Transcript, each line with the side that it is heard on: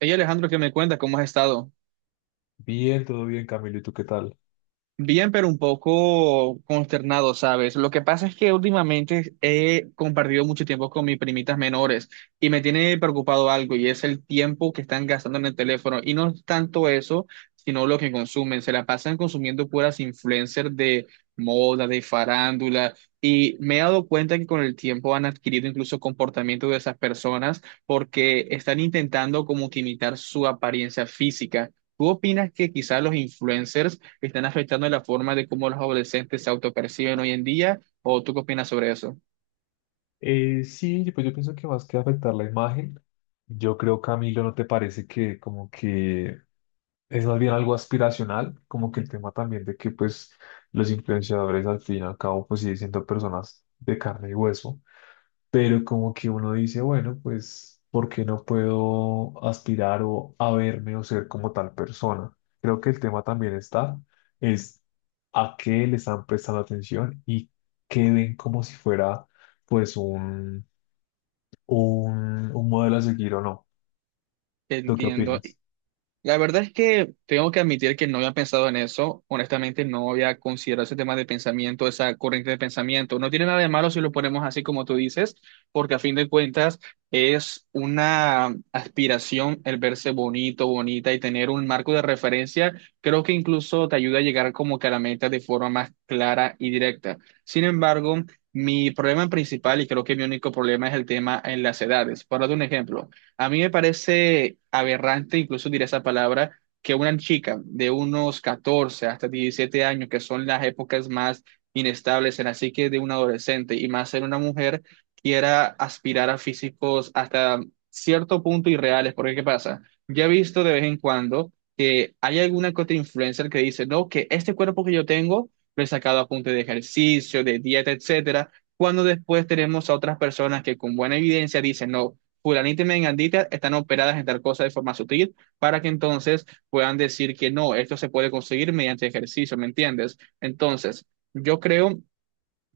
right: Hey Alejandro, ¿qué me cuenta? ¿Cómo has estado?
left: Bien, todo bien, Camilo. ¿Y tú qué tal?
right: Bien, pero un poco consternado, ¿sabes? Lo que pasa es que últimamente he compartido mucho tiempo con mis primitas menores y me tiene preocupado algo, y es el tiempo que están gastando en el teléfono. Y no es tanto eso, sino lo que consumen. Se la pasan consumiendo puras influencers de moda, de farándula. Y me he dado cuenta que con el tiempo han adquirido incluso comportamiento de esas personas, porque están intentando como que imitar su apariencia física. ¿Tú opinas que quizás los influencers que están afectando la forma de cómo los adolescentes se autoperciben hoy en día? ¿O tú qué opinas sobre eso?
left: Sí, pues yo pienso que más que afectar la imagen, yo creo, Camilo, ¿no te parece que como que es más bien algo aspiracional? Como que el tema también de que pues los influenciadores al fin y al cabo pues siguen siendo personas de carne y hueso, pero como que uno dice, bueno, pues, ¿por qué no puedo aspirar o a verme o ser como tal persona? Creo que el tema también está, es a qué le están prestando atención y qué ven como si fuera, pues, un modelo a seguir o no. ¿Tú qué
right: Entiendo.
left: opinas?
right: La verdad es que tengo que admitir que no había pensado en eso. Honestamente, no había considerado ese tema de pensamiento, esa corriente de pensamiento. No tiene nada de malo si lo ponemos así como tú dices, porque a fin de cuentas es una aspiración el verse bonito, bonita, y tener un marco de referencia. Creo que incluso te ayuda a llegar como que a la meta de forma más clara y directa. Sin embargo, mi problema principal, y creo que mi único problema, es el tema en las edades. Para dar un ejemplo. A mí me parece aberrante, incluso diré esa palabra, que una chica de unos 14 hasta 17 años, que son las épocas más inestables en la psique de un adolescente, y más en una mujer, quiera aspirar a físicos hasta cierto punto irreales. Porque, ¿qué pasa? Ya he visto de vez en cuando que hay alguna que otra influencer que dice, no, que este cuerpo que yo tengo lo he sacado a punto de ejercicio, de dieta, etcétera. Cuando después tenemos a otras personas que con buena evidencia dicen, no, fulanita y mengandita están operadas en tal cosa de forma sutil para que entonces puedan decir que no, esto se puede conseguir mediante ejercicio, ¿me entiendes? Entonces, yo creo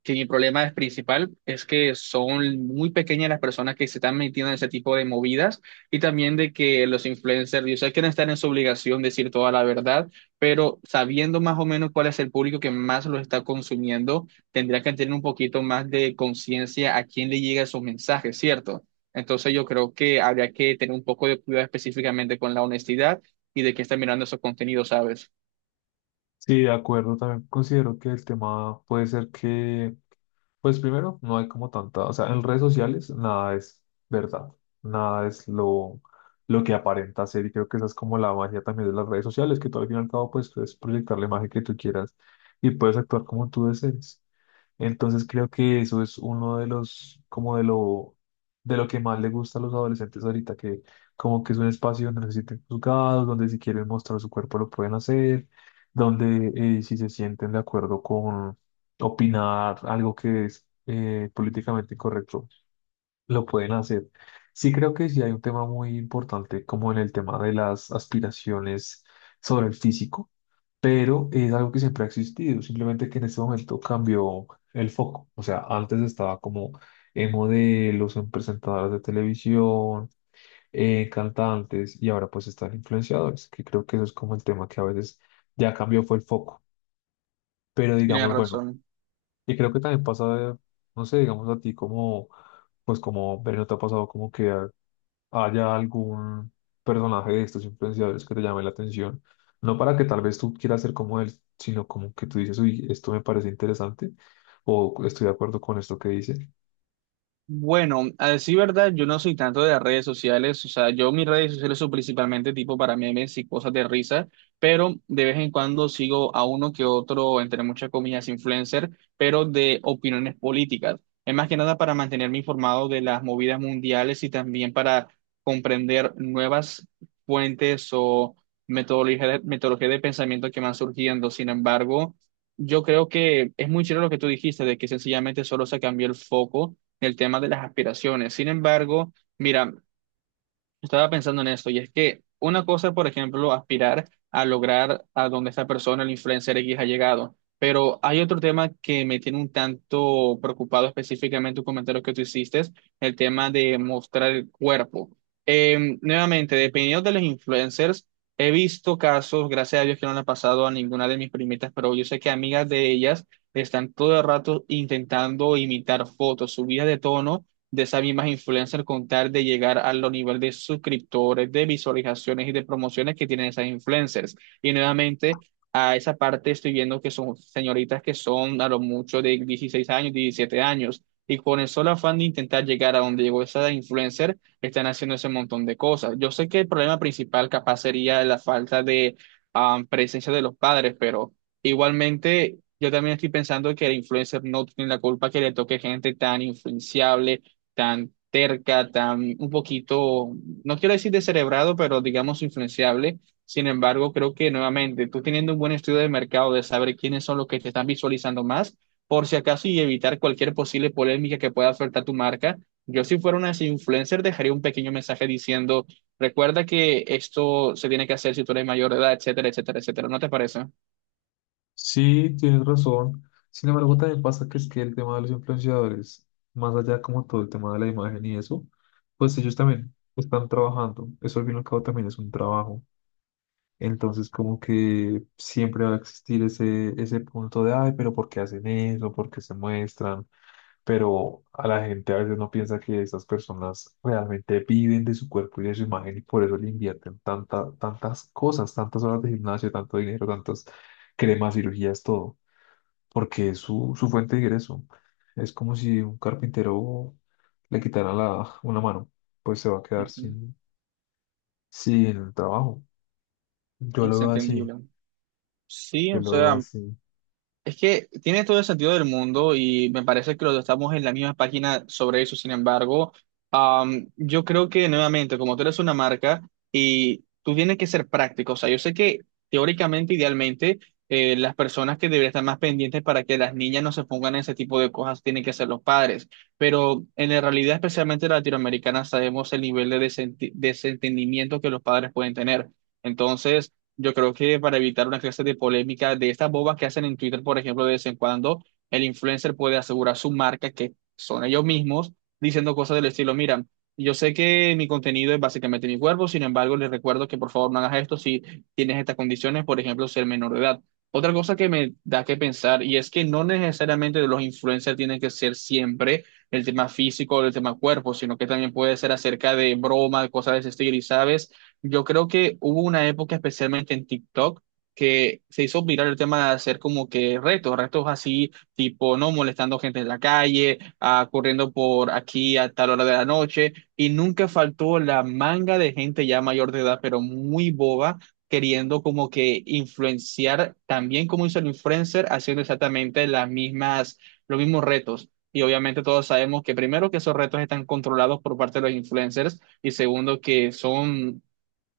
right: que mi problema es principal es que son muy pequeñas las personas que se están metiendo en ese tipo de movidas, y también de que los influencers, yo sé que no están en su obligación de decir toda la verdad, pero sabiendo más o menos cuál es el público que más lo está consumiendo, tendría que tener un poquito más de conciencia a quién le llega esos mensajes, ¿cierto? Entonces yo creo que habría que tener un poco de cuidado específicamente con la honestidad y de qué está mirando esos contenidos, ¿sabes?
left: Sí, de acuerdo, también considero que el tema puede ser que pues primero, no hay como tanta, o sea, en redes sociales nada es verdad, nada es lo que aparenta ser, y creo que esa es como la magia también de las redes sociales, que tú al fin y al cabo pues puedes proyectar la imagen que tú quieras y puedes actuar como tú desees. Entonces creo que eso es uno de los, como de lo que más le gusta a los adolescentes ahorita, que como que es un espacio donde no se sienten juzgados, donde si quieren mostrar su cuerpo lo pueden hacer, donde si se sienten de acuerdo con opinar algo que es políticamente incorrecto, lo pueden hacer. Sí, creo que sí hay un tema muy importante como en el tema de las aspiraciones sobre el físico, pero es algo que siempre ha existido, simplemente que en este momento cambió el foco. O sea, antes estaba como en modelos, en presentadoras de televisión, en cantantes, y ahora pues están influenciadores, que creo que eso es como el tema que a veces ya cambió fue el foco. Pero
right: Tienes
left: digamos, bueno,
right: razón.
left: y creo que también pasa, no sé, digamos a ti como, pues como, pero ¿no te ha pasado como que haya algún personaje de estos influenciadores que te llame la atención? No para que tal vez tú quieras ser como él, sino como que tú dices, uy, esto me parece interesante o estoy de acuerdo con esto que dice.
right: Bueno, a decir verdad, yo no soy tanto de redes sociales, o sea, yo mis redes sociales son principalmente tipo para memes y cosas de risa, pero de vez en cuando sigo a uno que otro, entre muchas comillas, influencer, pero de opiniones políticas. Es más que nada para mantenerme informado de las movidas mundiales, y también para comprender nuevas fuentes o metodología de pensamiento que van surgiendo. Sin embargo, yo creo que es muy chévere lo que tú dijiste, de que sencillamente solo se cambió el foco, el tema de las aspiraciones. Sin embargo, mira, estaba pensando en esto, y es que una cosa, por ejemplo, aspirar a lograr a donde esta persona, el influencer X, ha llegado. Pero hay otro tema que me tiene un tanto preocupado, específicamente un comentario que tú hiciste, el tema de mostrar el cuerpo. Nuevamente, dependiendo de los influencers, he visto casos, gracias a Dios que no le ha pasado a ninguna de mis primitas, pero yo sé que amigas de ellas están todo el rato intentando imitar fotos, subidas de tono de esas mismas influencers, con tal de llegar a los niveles de suscriptores, de visualizaciones y de promociones que tienen esas influencers. Y nuevamente, a esa parte estoy viendo que son señoritas que son a lo mucho de 16 años, 17 años. Y con el solo afán de intentar llegar a donde llegó esa influencer, están haciendo ese montón de cosas. Yo sé que el problema principal capaz sería la falta de presencia de los padres, pero igualmente yo también estoy pensando que el influencer no tiene la culpa que le toque gente tan influenciable, tan terca, tan un poquito, no quiero decir descerebrado, pero digamos influenciable. Sin embargo, creo que nuevamente tú teniendo un buen estudio de mercado, de saber quiénes son los que te están visualizando más, por si acaso y evitar cualquier posible polémica que pueda afectar tu marca. Yo si fuera una influencer dejaría un pequeño mensaje diciendo, recuerda que esto se tiene que hacer si tú eres mayor de edad, etcétera, etcétera, etcétera. ¿No te parece?
left: Sí, tienes razón. Sin embargo, también pasa que es que el tema de los influenciadores, más allá como todo el tema de la imagen y eso, pues ellos también están trabajando. Eso al fin y al cabo también es un trabajo. Entonces, como que siempre va a existir ese punto de, ay, pero ¿por qué hacen eso? ¿Por qué se muestran? Pero a la gente a veces no piensa que esas personas realmente viven de su cuerpo y de su imagen, y por eso le invierten tanta, tantas cosas, tantas horas de gimnasio, tanto dinero, tantas cremas, cirugías, todo, porque es su fuente de ingreso. Es como si un carpintero le quitaran la, una mano, pues se va a quedar
right: Ujú.
left: sin, sin trabajo. Yo lo
right: Es
left: veo así,
right: entendible. Sí,
left: yo
right: o
left: lo veo
right: sea,
left: así.
right: es que tiene todo el sentido del mundo y me parece que los dos estamos en la misma página sobre eso. Sin embargo, yo creo que nuevamente, como tú eres una marca y tú tienes que ser práctico, o sea, yo sé que teóricamente, idealmente, las personas que deberían estar más pendientes para que las niñas no se pongan en ese tipo de cosas tienen que ser los padres, pero en la realidad, especialmente latinoamericana, sabemos el nivel de desentendimiento que los padres pueden tener. Entonces, yo creo que para evitar una clase de polémica de estas bobas que hacen en Twitter, por ejemplo, de vez en cuando, el influencer puede asegurar su marca, que son ellos mismos, diciendo cosas del estilo, mira, yo sé que mi contenido es básicamente mi cuerpo, sin embargo, les recuerdo que por favor no hagas esto si tienes estas condiciones, por ejemplo, ser menor de edad. Otra cosa que me da que pensar, y es que no necesariamente los influencers tienen que ser siempre el tema físico o el tema cuerpo, sino que también puede ser acerca de broma, cosas de ese estilo, y sabes. Yo creo que hubo una época, especialmente en TikTok, que se hizo viral el tema de hacer como que retos, retos así, tipo, no, molestando gente en la calle, corriendo por aquí a tal hora de la noche, y nunca faltó la manga de gente ya mayor de edad, pero muy boba, queriendo como que influenciar, también como hizo el influencer, haciendo exactamente las mismas, los mismos retos. Y obviamente todos sabemos que primero que esos retos están controlados por parte de los influencers, y segundo que son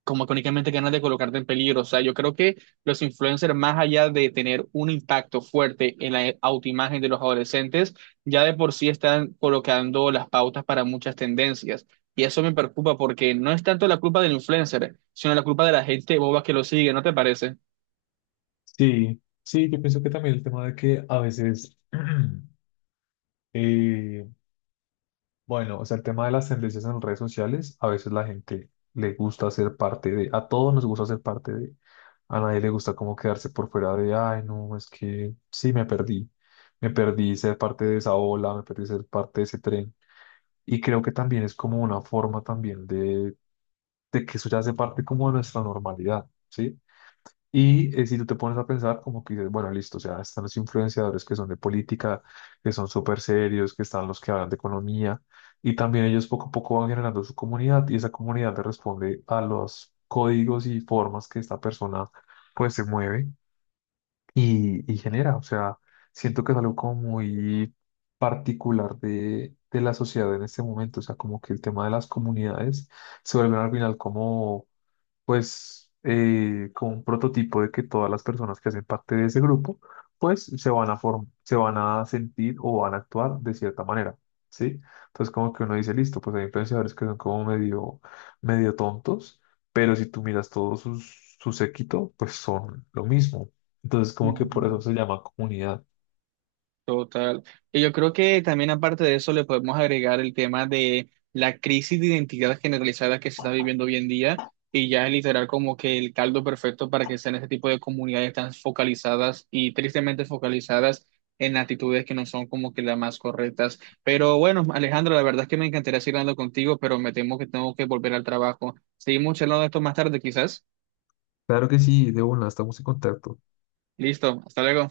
right: como que únicamente ganas de colocarte en peligro. O sea, yo creo que los influencers, más allá de tener un impacto fuerte en la autoimagen de los adolescentes, ya de por sí están colocando las pautas para muchas tendencias. Y eso me preocupa porque no es tanto la culpa del influencer, sino la culpa de la gente boba que lo sigue, ¿no te parece?
left: Sí, sí, yo pienso que también el tema de que a veces... eh, bueno, o sea, el tema de las tendencias en redes sociales, a veces la gente le gusta ser parte de, a todos nos gusta ser parte de, a nadie le gusta como quedarse por fuera de, ay, no, es que sí, me perdí ser parte de esa ola, me perdí ser parte de ese tren. Y creo que también es como una forma también de que eso ya hace parte como de nuestra normalidad, ¿sí? Y si tú te pones a pensar, como que dices, bueno, listo, o sea, están los influenciadores que son de política, que son súper serios, que están los que hablan de economía, y también ellos poco a poco van generando su comunidad, y esa comunidad le responde a los códigos y formas que esta persona pues se mueve y genera. O sea, siento que es algo como muy particular de la sociedad en este momento, o sea, como que el tema de las comunidades se vuelve al final como pues como un prototipo de que todas las personas que hacen parte de ese grupo, pues se van a form- se van a sentir o van a actuar de cierta manera, ¿sí? Entonces como que uno dice, listo, pues hay influenciadores que son como medio, medio tontos, pero si tú miras todo sus, su séquito, pues son lo mismo. Entonces como que por eso
right: Ujú.
left: se llama comunidad.
right: Total. Y yo creo que también aparte de eso le podemos agregar el tema de la crisis de identidad generalizada que se está viviendo hoy en día, y ya es literal como que el caldo perfecto para que sean este tipo de comunidades tan focalizadas, y tristemente focalizadas en actitudes que no son como que las más correctas. Pero bueno, Alejandro, la verdad es que me encantaría seguir hablando contigo, pero me temo que tengo que volver al trabajo. Seguimos charlando de esto más tarde, quizás.
left: Claro que sí, de una, estamos en contacto.
right: Listo, hasta luego.